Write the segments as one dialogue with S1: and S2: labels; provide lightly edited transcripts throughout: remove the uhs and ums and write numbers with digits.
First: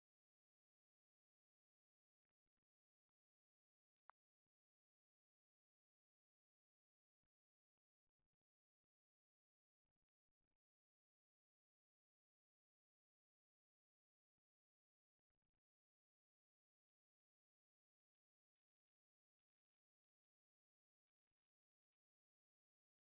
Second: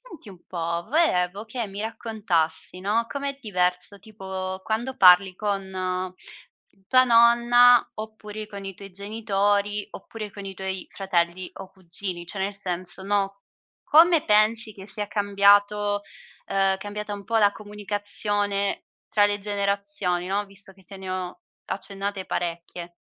S1: Senti un po', volevo che mi raccontassi, no, com'è diverso tipo quando parli con tua nonna, oppure con i tuoi genitori, oppure con i tuoi fratelli o cugini, cioè nel senso, no, come pensi che sia cambiato cambiata un po' la comunicazione tra le generazioni, no, visto che te ne ho accennate parecchie.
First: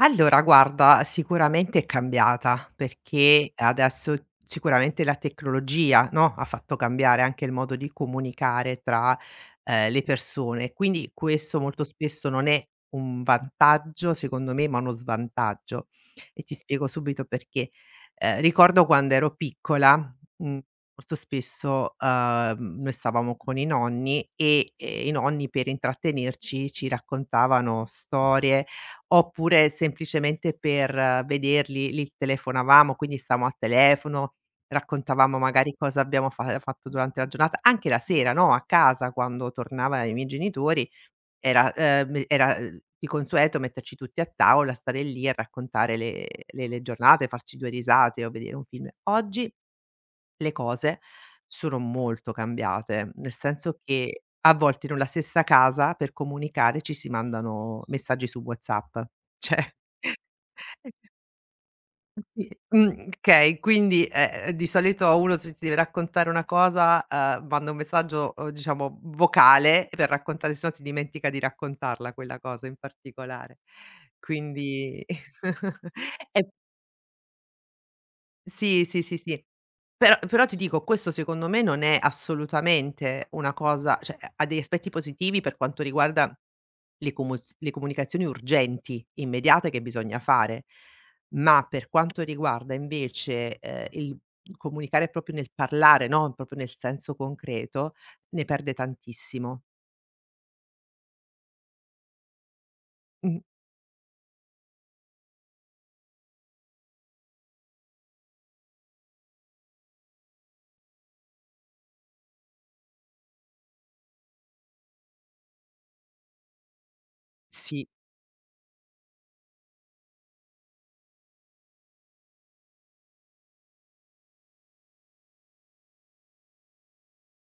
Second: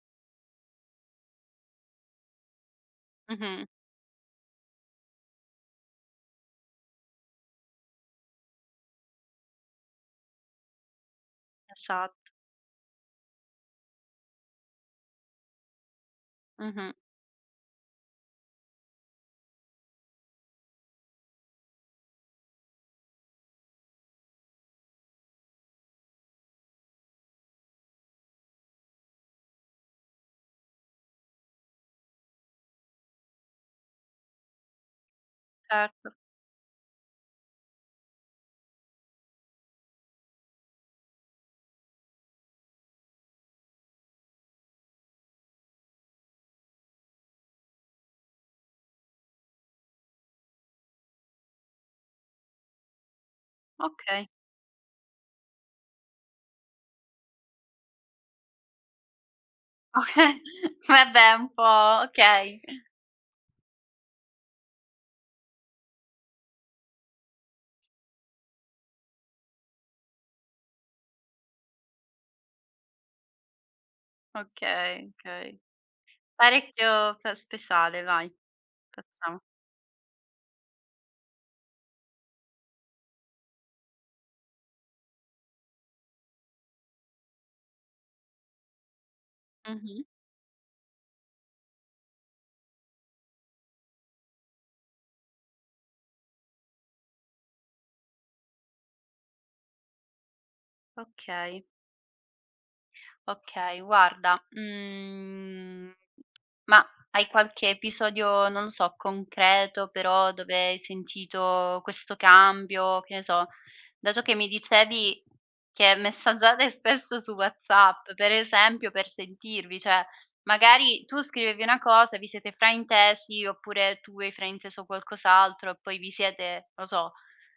S2: Allora guarda, sicuramente è cambiata, perché
S1: Mh-mh.
S2: adesso sicuramente la tecnologia, no, ha fatto cambiare anche il modo di comunicare tra, le persone, quindi questo molto spesso
S1: Esatto.
S2: non è un vantaggio secondo me, ma uno svantaggio e ti spiego
S1: Mh-mh.
S2: subito perché. Ricordo quando ero piccola, molto spesso, noi stavamo con i nonni e, i nonni per intrattenerci ci raccontavano storie. Oppure semplicemente per vederli li telefonavamo, quindi stavamo al telefono, raccontavamo magari cosa
S1: Certo.
S2: abbiamo fa fatto durante la giornata, anche la sera, no, a casa quando tornava i miei genitori era me era, di consueto metterci tutti a tavola, stare lì a raccontare le giornate, farci 2 risate o vedere un film. Oggi le cose sono molto cambiate, nel senso che
S1: Okay.
S2: a volte in una stessa casa per comunicare ci si mandano messaggi su WhatsApp. Cioè
S1: Okay. Vabbè un po'
S2: sì,
S1: okay.
S2: okay, quindi, di solito uno se ti deve raccontare una cosa, manda un messaggio, diciamo vocale per raccontare, se no ti dimentica di raccontarla quella cosa in particolare. Quindi
S1: Okay, okay.
S2: e
S1: Parecchio f speciale vai.
S2: sì, sì, sì,
S1: Facciamo.
S2: sì. Però ti dico, questo secondo me non è assolutamente una cosa, cioè ha degli aspetti positivi per quanto riguarda le comunicazioni urgenti, immediate che
S1: Mh-mh.
S2: bisogna fare, ma per quanto riguarda invece, il comunicare proprio nel parlare, no, proprio nel senso concreto, ne perde tantissimo.
S1: Okay.
S2: Mh,
S1: Okay, guarda, mhmm, ma hai qualche episodio, non lo so, concreto però dove hai sentito questo cambio? Che ne so, dato che mi dicevi che messaggiate spesso su
S2: sì.
S1: WhatsApp, per esempio, per sentirvi, cioè magari tu scrivevi una cosa, vi siete fraintesi oppure tu hai frainteso qualcos'altro e poi vi siete, non lo so,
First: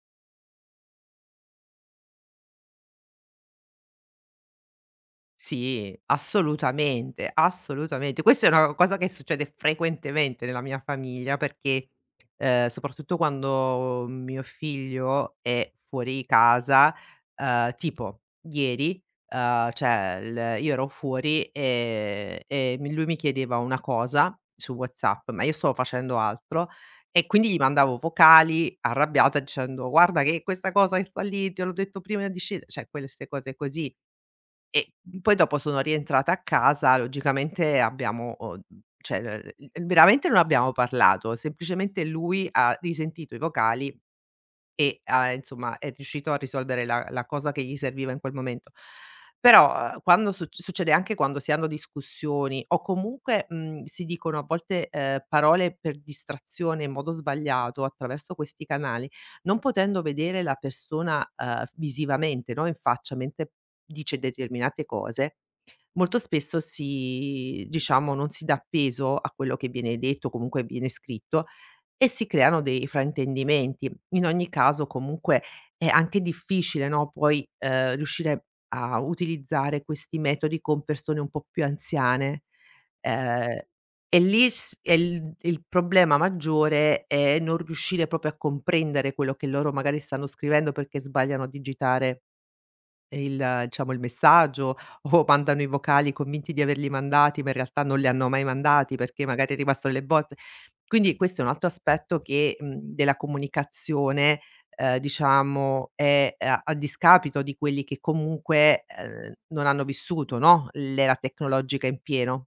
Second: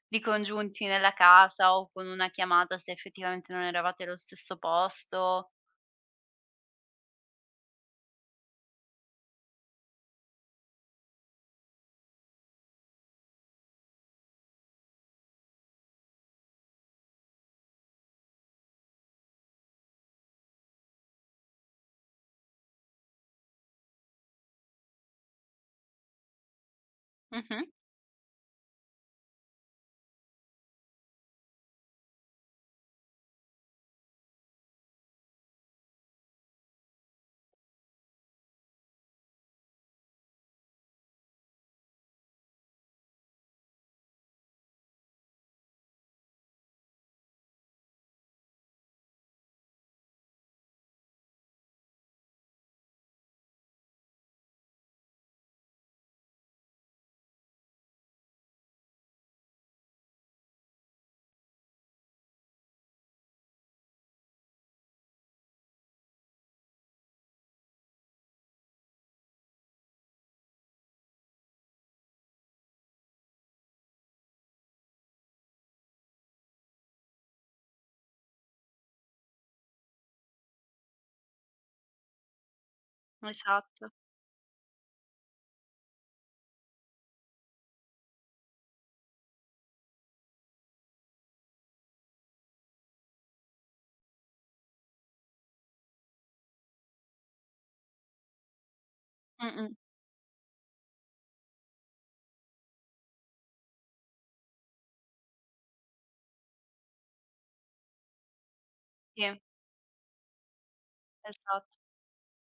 S1: ricongiunti nella casa o con una chiamata se effettivamente non eravate allo stesso posto.
S2: Sì, assolutamente, assolutamente. Questa è una cosa che succede frequentemente nella mia famiglia perché, soprattutto quando mio figlio è fuori casa, tipo ieri, cioè il io ero fuori, e mi lui mi chiedeva una cosa su WhatsApp, ma io stavo facendo altro e quindi gli
S1: Mh-mh,
S2: mandavo vocali arrabbiata dicendo: "Guarda che questa cosa che sta lì, te l'ho detto prima di sce", cioè queste cose così. E poi dopo sono rientrata a casa, logicamente abbiamo cioè, veramente non abbiamo parlato, semplicemente lui ha risentito i vocali e, insomma è riuscito a risolvere la cosa che gli serviva in quel momento. Però, quando succede anche quando si hanno discussioni o comunque, si dicono a volte, parole per distrazione in modo sbagliato attraverso questi canali, non potendo vedere la persona, visivamente, no, in faccia mentre dice determinate cose, molto spesso si diciamo non si dà peso a quello che viene detto, comunque viene scritto e si creano dei fraintendimenti. In ogni caso comunque è anche difficile, no, poi, riuscire a utilizzare questi metodi con persone un po' più anziane. Ehm,
S1: esatto.
S2: e lì s e il problema maggiore è non riuscire proprio a comprendere quello che loro magari stanno scrivendo perché sbagliano a digitare e il diciamo il messaggio, o mandano i vocali convinti di averli mandati, ma in realtà non li hanno mai mandati perché magari
S1: Mh-mh,
S2: rimassero le bozze. Quindi questo è un altro aspetto che, della comunicazione, diciamo è a discapito di quelli che comunque,
S1: sì,
S2: non hanno vissuto, no, l'era
S1: esatto.
S2: tecnologica in pieno.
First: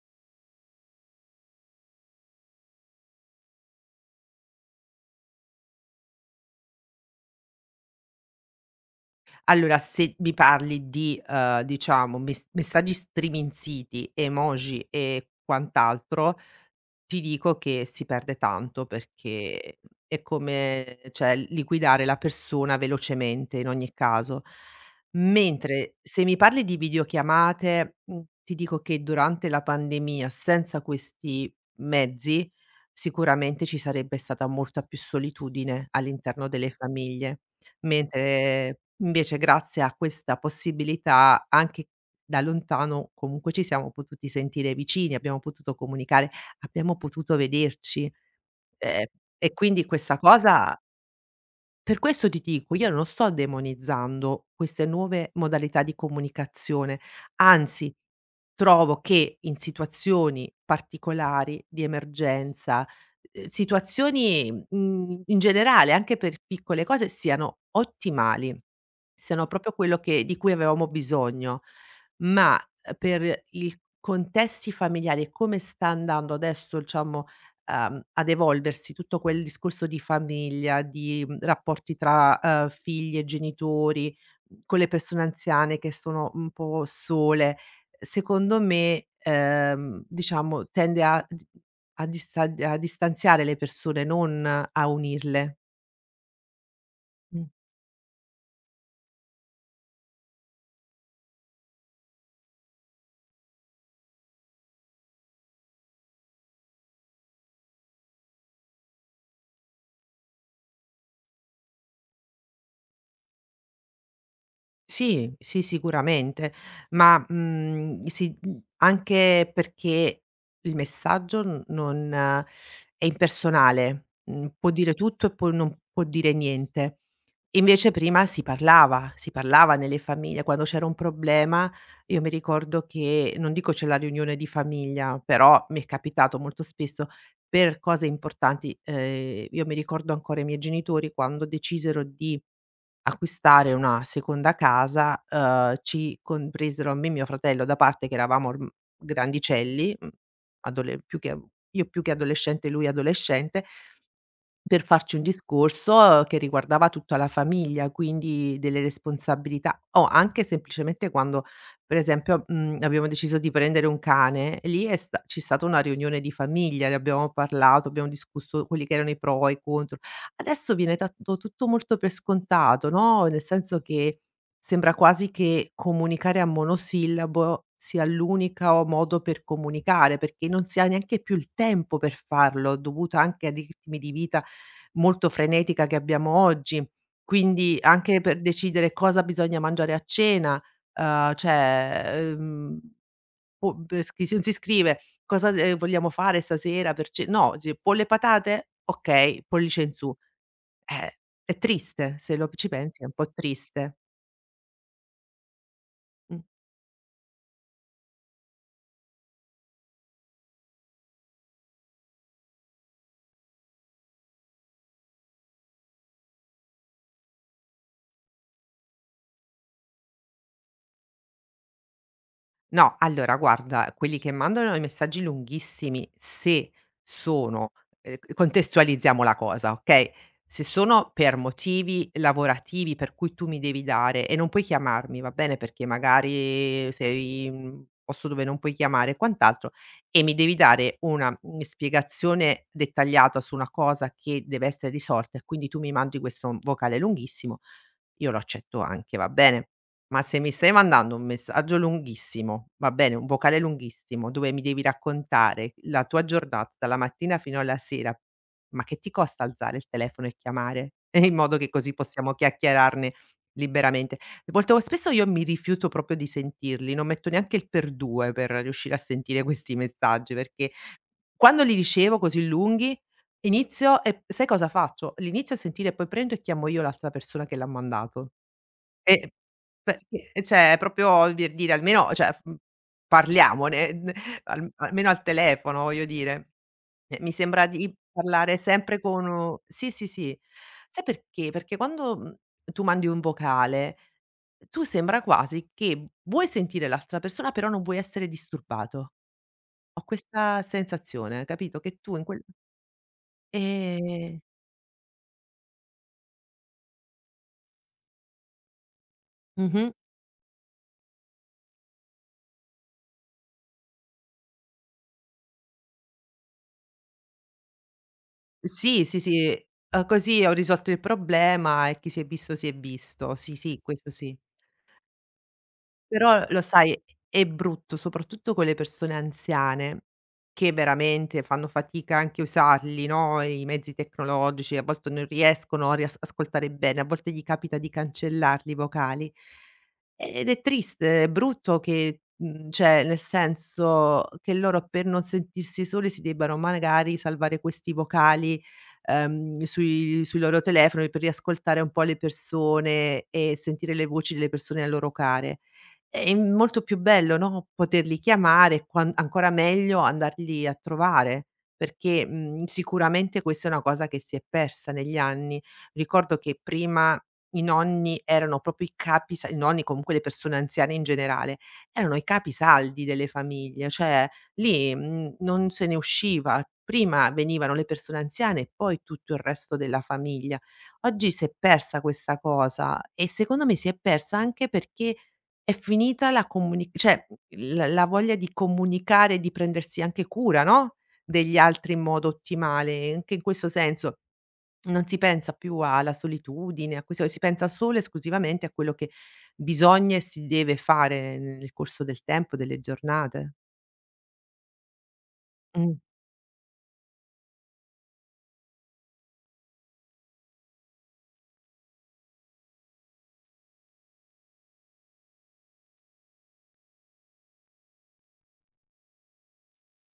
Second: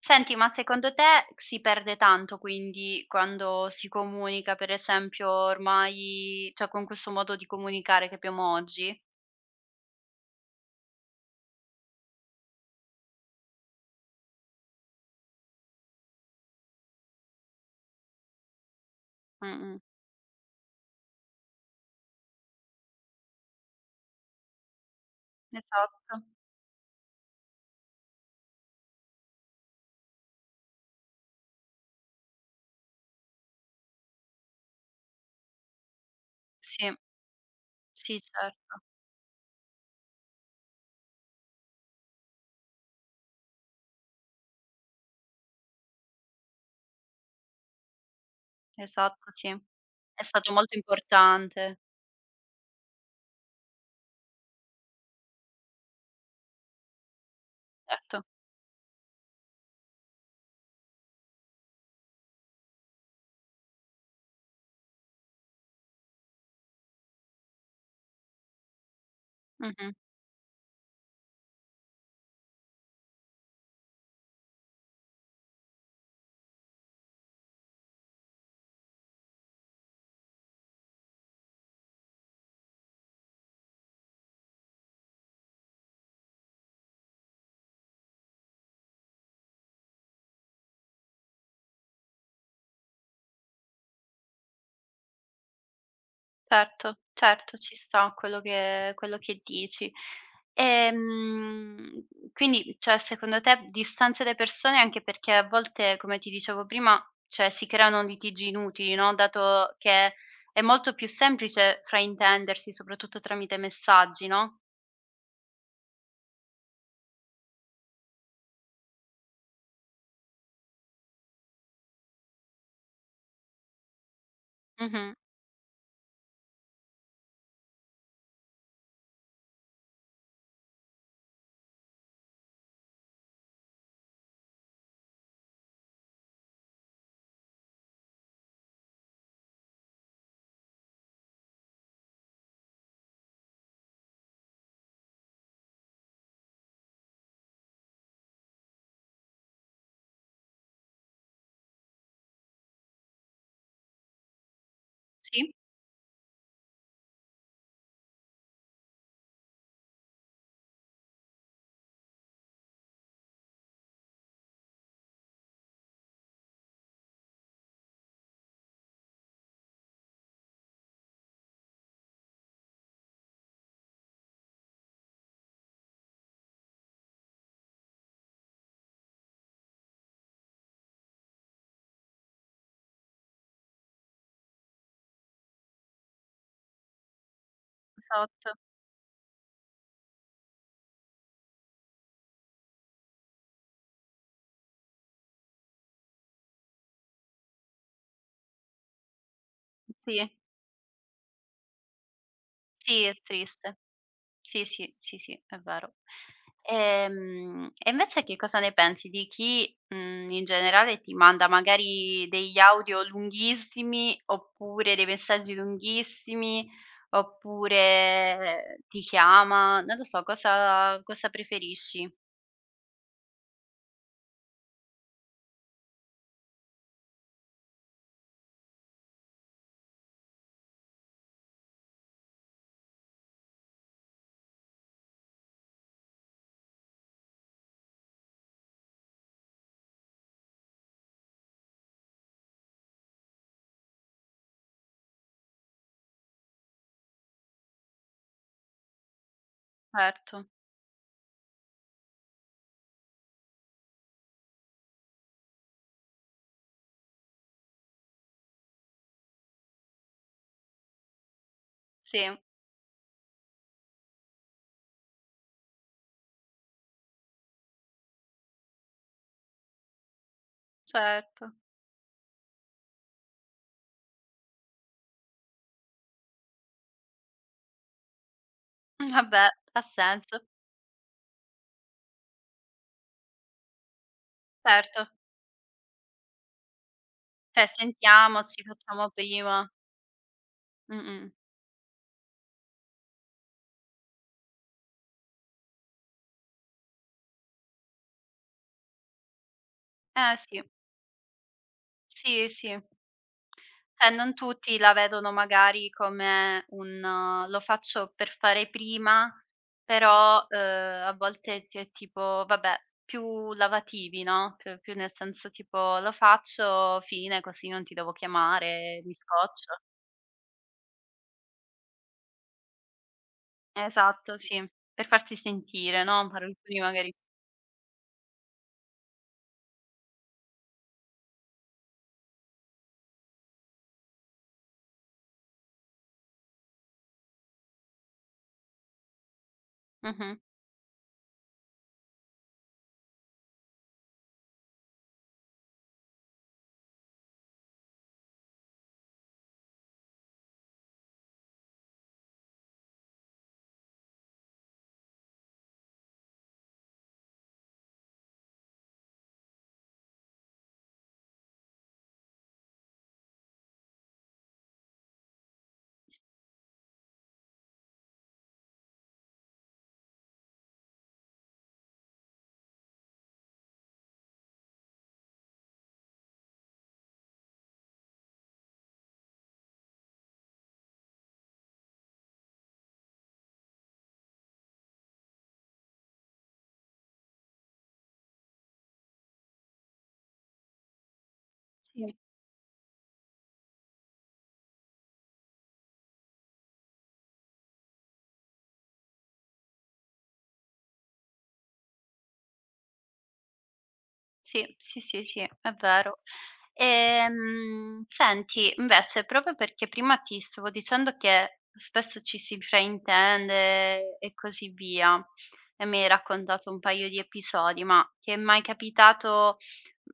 S1: Senti, ma secondo te si perde tanto quindi quando si comunica, per esempio, ormai cioè con questo modo di comunicare che abbiamo oggi?
S2: Allora se mi parli di, diciamo messaggi striminziti, emoji e quant'altro, ti dico che si perde tanto
S1: Mh-mh,
S2: perché è come, cioè liquidare la persona velocemente in ogni caso. Mentre
S1: esatto.
S2: se mi parli di videochiamate, ti dico che durante la pandemia senza questi mezzi sicuramente ci sarebbe stata molta più solitudine all'interno delle
S1: Sì,
S2: famiglie,
S1: sì certo.
S2: mentre invece grazie a questa possibilità anche da lontano comunque ci siamo potuti sentire vicini, abbiamo potuto comunicare, abbiamo potuto vederci. Ehm,
S1: Esatto, sì.
S2: e quindi questa
S1: È stato molto
S2: cosa,
S1: importante,
S2: per questo ti dico, io non sto demonizzando queste nuove modalità di comunicazione, anzi
S1: certo.
S2: trovo che in situazioni particolari di emergenza, situazioni, in generale anche per piccole cose siano ottimali. Sono proprio
S1: Mh-mh.
S2: quello che di cui avevamo bisogno, ma per il contesti familiari e come sta andando adesso, diciamo, ad evolversi tutto quel discorso di famiglia, di, rapporti tra, figli e genitori, con le persone anziane che sono un po' sole, secondo me, diciamo tende a distanziare le persone, non a unirle.
S1: Certo,
S2: Mh.
S1: certo, ci sta quello che dici. Ehm, quindi, cioè, secondo te distanzi le persone anche perché a volte, come ti dicevo prima, cioè si creano litigi inutili, no, dato che è molto più semplice fraintendersi, soprattutto tramite messaggi, no?
S2: Sì, sì, sicuramente, ma, sì, anche perché il messaggio n non è impersonale, può dire
S1: Mh-mh.
S2: tutto e poi non può dire niente. Invece prima si parlava nelle famiglie, quando c'era un problema io mi ricordo che non dico c'è la riunione di famiglia, però mi è capitato molto spesso per cose importanti, io mi ricordo ancora i miei genitori quando decisero di acquistare una seconda casa, ci compresero me e mio fratello da parte che eravamo orm grandicelli, adole più che io più che adolescente, lui adolescente. Per farci un
S1: Sì,
S2: discorso che riguardava tutta la famiglia, quindi delle responsabilità o anche semplicemente quando, per esempio, abbiamo deciso di prendere un cane, lì è sta c'è stata una riunione di famiglia, ne abbiamo parlato, abbiamo discusso quelli che erano i pro e i contro. Adesso viene dato tutto molto per scontato, no, nel senso che sembra quasi che comunicare a monosillabo sia l'unico modo per comunicare, perché non si ha neanche più il tempo per farlo, dovuto anche a ritmi di vita molto frenetica che abbiamo oggi. Quindi anche per
S1: esatto.
S2: decidere cosa bisogna mangiare a cena, cioè, o pe schi non si scrive: "Cosa, vogliamo fare stasera per ce", no, si: "Pollo e patate? Okay, pollice in su."
S1: Sì,
S2: Eh, è triste, se lo ci pensi
S1: sì,
S2: è un
S1: è
S2: po'
S1: triste.
S2: triste.
S1: Sì, sì, sì, sì, è vero.
S2: Mh.
S1: E invece che cosa ne pensi di chi, mhmm, in generale ti manda magari degli audio lunghissimi, oppure dei messaggi lunghissimi, oppure ti chiama, non lo so, cosa cosa preferisci?
S2: No, allora guarda, quelli che mandano i messaggi lunghissimi, se sono contestualizziamo la cosa, okay, se sono per motivi lavorativi per cui tu mi devi dare e non puoi chiamarmi, va bene, perché magari sei in un posto dove non puoi chiamare e quant'altro, e mi devi dare una, spiegazione dettagliata su una cosa che deve essere risolta e quindi tu mi mandi questo vocale lunghissimo, io lo accetto anche, va bene? Ma se
S1: Certo,
S2: mi stai mandando un messaggio lunghissimo, va bene, un vocale lunghissimo, dove mi devi raccontare la tua giornata dalla mattina fino alla sera, ma che ti costa alzare il telefono e chiamare? E in modo che così
S1: sì,
S2: possiamo chiacchierarne liberamente. Molto spesso io mi rifiuto proprio di sentirli, non metto neanche il per due per riuscire a sentire questi messaggi, perché
S1: certo.
S2: quando li ricevo così lunghi, inizio e sai cosa faccio? Li inizio a sentire e poi prendo e chiamo io l'altra persona che l'ha mandato. E
S1: Vabbè, ha
S2: perché,
S1: senso,
S2: cioè è proprio per dire almeno, cioè, parliamone, n al
S1: certo.
S2: almeno al telefono, voglio dire. Mi
S1: Cioè
S2: sembra di parlare
S1: sentiamoci,
S2: sempre
S1: facciamo
S2: con u
S1: prima.
S2: sì, sì, sì. Sai
S1: Mh-mh.
S2: perché? Perché quando, tu mandi un vocale, tu sembra quasi che vuoi sentire l'altra persona, però non vuoi essere disturbato. Ho
S1: Eh sì,
S2: questa sensazione, capito, che tu in quel
S1: sì, sì. Cioè non
S2: ehm
S1: tutti la vedono magari come un lo faccio per fare prima,
S2: mh-mh.
S1: però, a volte ti è tipo vabbè, più lavativi, no, più più nel senso tipo: "Lo faccio, fine, così non ti devo chiamare,
S2: Sì,
S1: mi
S2: sì, sì,
S1: scoccio".
S2: così ho risolto il problema e chi si è visto si è visto. Sì, sì, questo
S1: Esatto,
S2: sì.
S1: sì, per farsi sentire, no, per
S2: Però lo
S1: alcuni
S2: sai,
S1: magari
S2: è brutto, soprattutto con le persone anziane, che veramente fanno fatica anche a usarli, no, i mezzi tecnologici, a volte non riescono a rias ascoltare bene, a volte gli capita di cancellarli i vocali.
S1: mh-mh,
S2: Ed è triste, è brutto che, cioè nel senso che loro per non sentirsi soli si debbano magari salvare questi vocali, sui loro telefoni per riascoltare un po' le persone e sentire le voci delle persone a loro care. È molto più bello, no, poterli chiamare, quan ancora meglio andarli a trovare, perché, sicuramente questa è una cosa che si è persa negli anni. Ricordo che prima i nonni erano proprio i capi sa i nonni, comunque le persone anziane in generale, erano i capisaldi delle famiglie, cioè lì, non se ne usciva. Prima venivano le persone anziane e poi tutto il resto della famiglia. Oggi si è persa questa cosa e secondo me si è persa anche perché è finita la comuni cioè la voglia di comunicare e di prendersi anche cura, no, degli altri in
S1: sì.
S2: modo ottimale. Anche in questo senso non si pensa più alla solitudine, a questo si pensa solo e esclusivamente a quello che bisogna e si deve fare nel corso del tempo, delle giornate.
S1: Sì, sì, sì, sì, è
S2: Mh.
S1: vero. Senti, invece, proprio perché prima ti stavo dicendo che spesso ci si fraintende e così via, e mi hai raccontato un paio di episodi, ma ti è mai capitato,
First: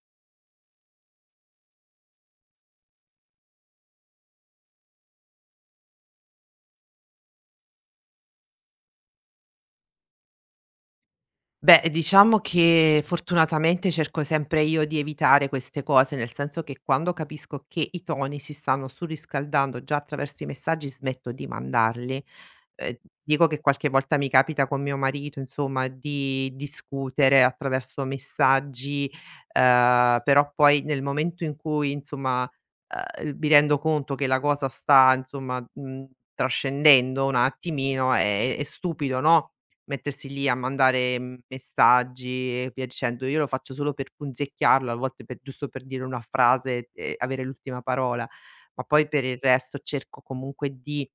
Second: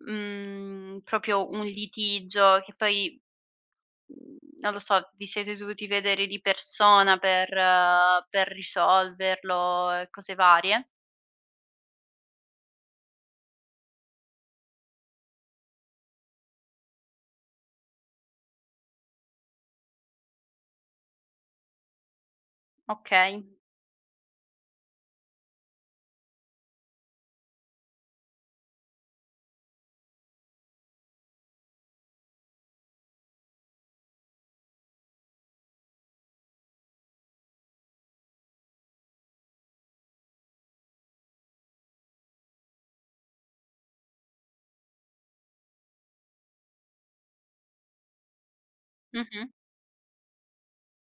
S1: mhmm, proprio un litigio che poi, mhmm, non lo so, vi siete dovuti vedere di persona per risolverlo e cose varie?
S2: Beh, diciamo che fortunatamente cerco sempre io di evitare queste cose, nel senso che quando capisco che i toni si stanno surriscaldando già attraverso i messaggi smetto di mandarli. Ehm,
S1: Okay.
S2: Dico che qualche volta mi capita con mio marito, insomma, di discutere attraverso messaggi, però poi nel momento in cui, insomma, mi rendo conto che la cosa sta, insomma, trascendendo un attimino è stupido, no, mettersi lì a mandare messaggi e via dicendo. Io lo faccio solo per punzecchiarlo, a volte per giusto per dire una frase e avere l'ultima parola, ma poi per il
S1: Mh-mh.
S2: resto cerco comunque di,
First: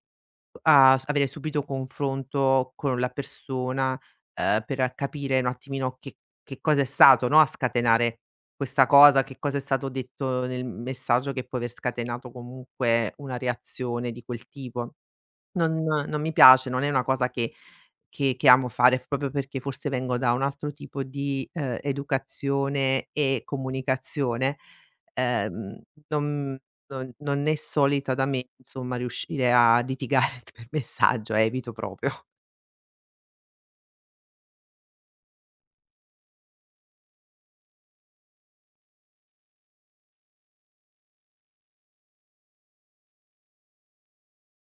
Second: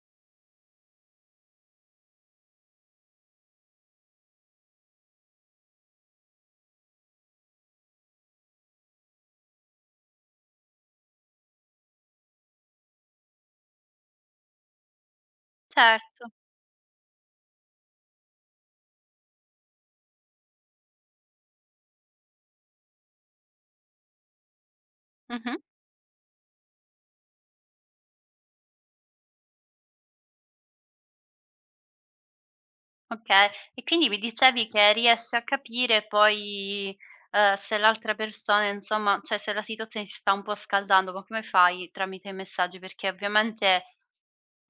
S2: avere subito confronto con la persona, per capire un attimino che cosa è stato, no, a scatenare questa cosa, che cosa è stato detto nel messaggio che può aver scatenato comunque una reazione di quel tipo. Non
S1: Certo.
S2: mi piace, non è una cosa che amo fare, proprio perché forse vengo da un altro tipo di, educazione e comunicazione,
S1: Mh-mh.
S2: ehm, non non è solita da me, insomma, riuscire a litigare per messaggio, evito proprio.
S1: Okay. E quindi mi dicevi che riesci a capire poi, se l'altra persona insomma cioè se la situazione si sta un po' scaldando, ma come fai tramite i messaggi? Perché ovviamente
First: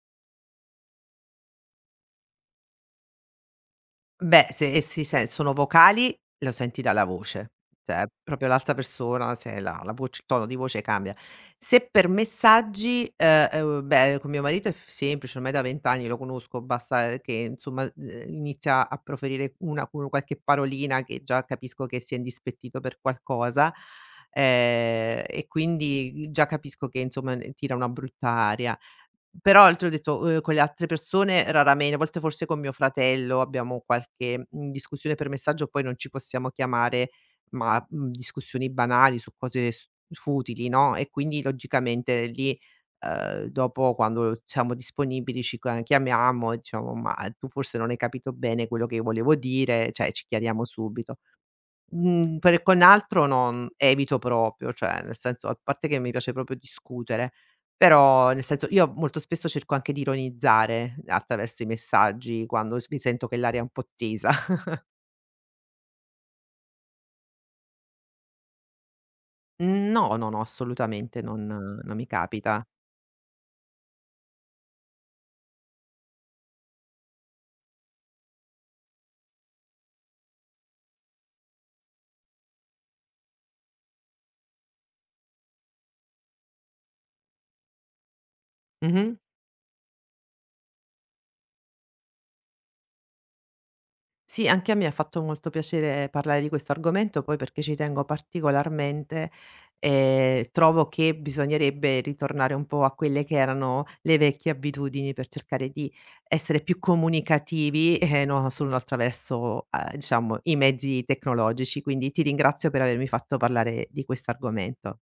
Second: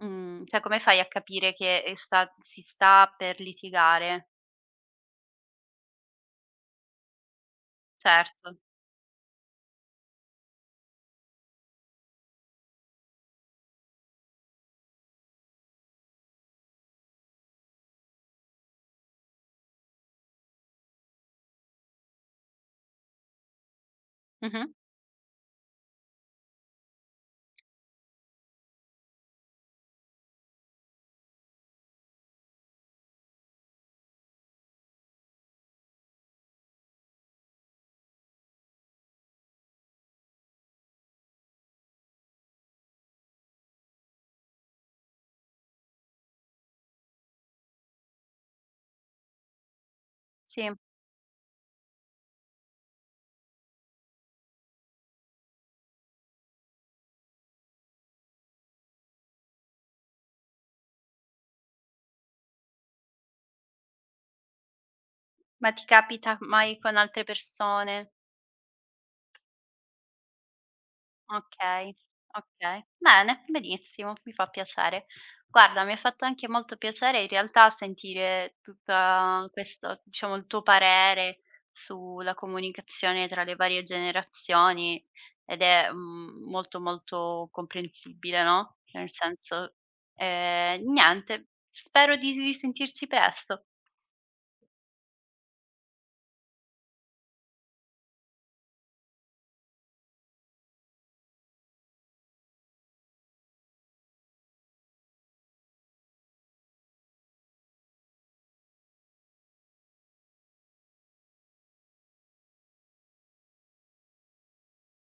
S1: mhmm, cioè come fai a capire che, sta si sta per litigare?
S2: Beh, se e si se sono vocali, lo senti dalla voce, cioè proprio
S1: Certo.
S2: l'altra persona, se la la voc il tono di voce cambia. Se per messaggi, beh, con mio marito è f semplice, ormai da 20 anni lo conosco, basta che insomma, inizia a proferire una u qualche parolina che già capisco che si è indispettito per qualcosa,
S1: Mh-mh.
S2: e quindi già capisco che insomma, tira una brutta aria. Però, te l'ho detto, con le altre persone raramen a volte forse con mio fratello abbiamo qualche, discussione per messaggio, poi non ci possiamo chiamare, ma, discussioni banali su cose s futili, no, e quindi logicamente lì, dopo quando siamo disponibili ci ca chiamiamo e diciamo: "Ma tu forse non hai capito bene quello che io volevo dire", cioè ci chiariamo
S1: Sì.
S2: subito. Per con l'altro non evito proprio, cioè nel senso a parte che mi piace proprio discutere, però nel senso io molto spesso cerco anche di ironizzare attraverso i messaggi quando s mi sento che l'aria è un po' tesa.
S1: Ma ti capita mai con altre persone?
S2: No, no, no, assolutamente non
S1: Okay,
S2: non mi capita.
S1: okay. Bene, benissimo, mi fa piacere. Guarda, mi ha fatto anche molto piacere in realtà sentire tutta questo diciamo, il tuo parere sulla comunicazione tra le varie generazioni ed è, mhmm, molto, molto comprensibile, no, nel
S2: Mh-mh.
S1: senso niente, spero di risentirci presto.
S2: Sì, anche a me ha fatto molto piacere parlare di questo argomento, poi perché ci tengo particolarmente e trovo che bisognerebbe ritornare un po' a quelle che erano le vecchie abitudini per cercare di essere più comunicativi e non solo attraverso, diciamo, i mezzi tecnologici. Quindi ti ringrazio per avermi fatto parlare di questo argomento.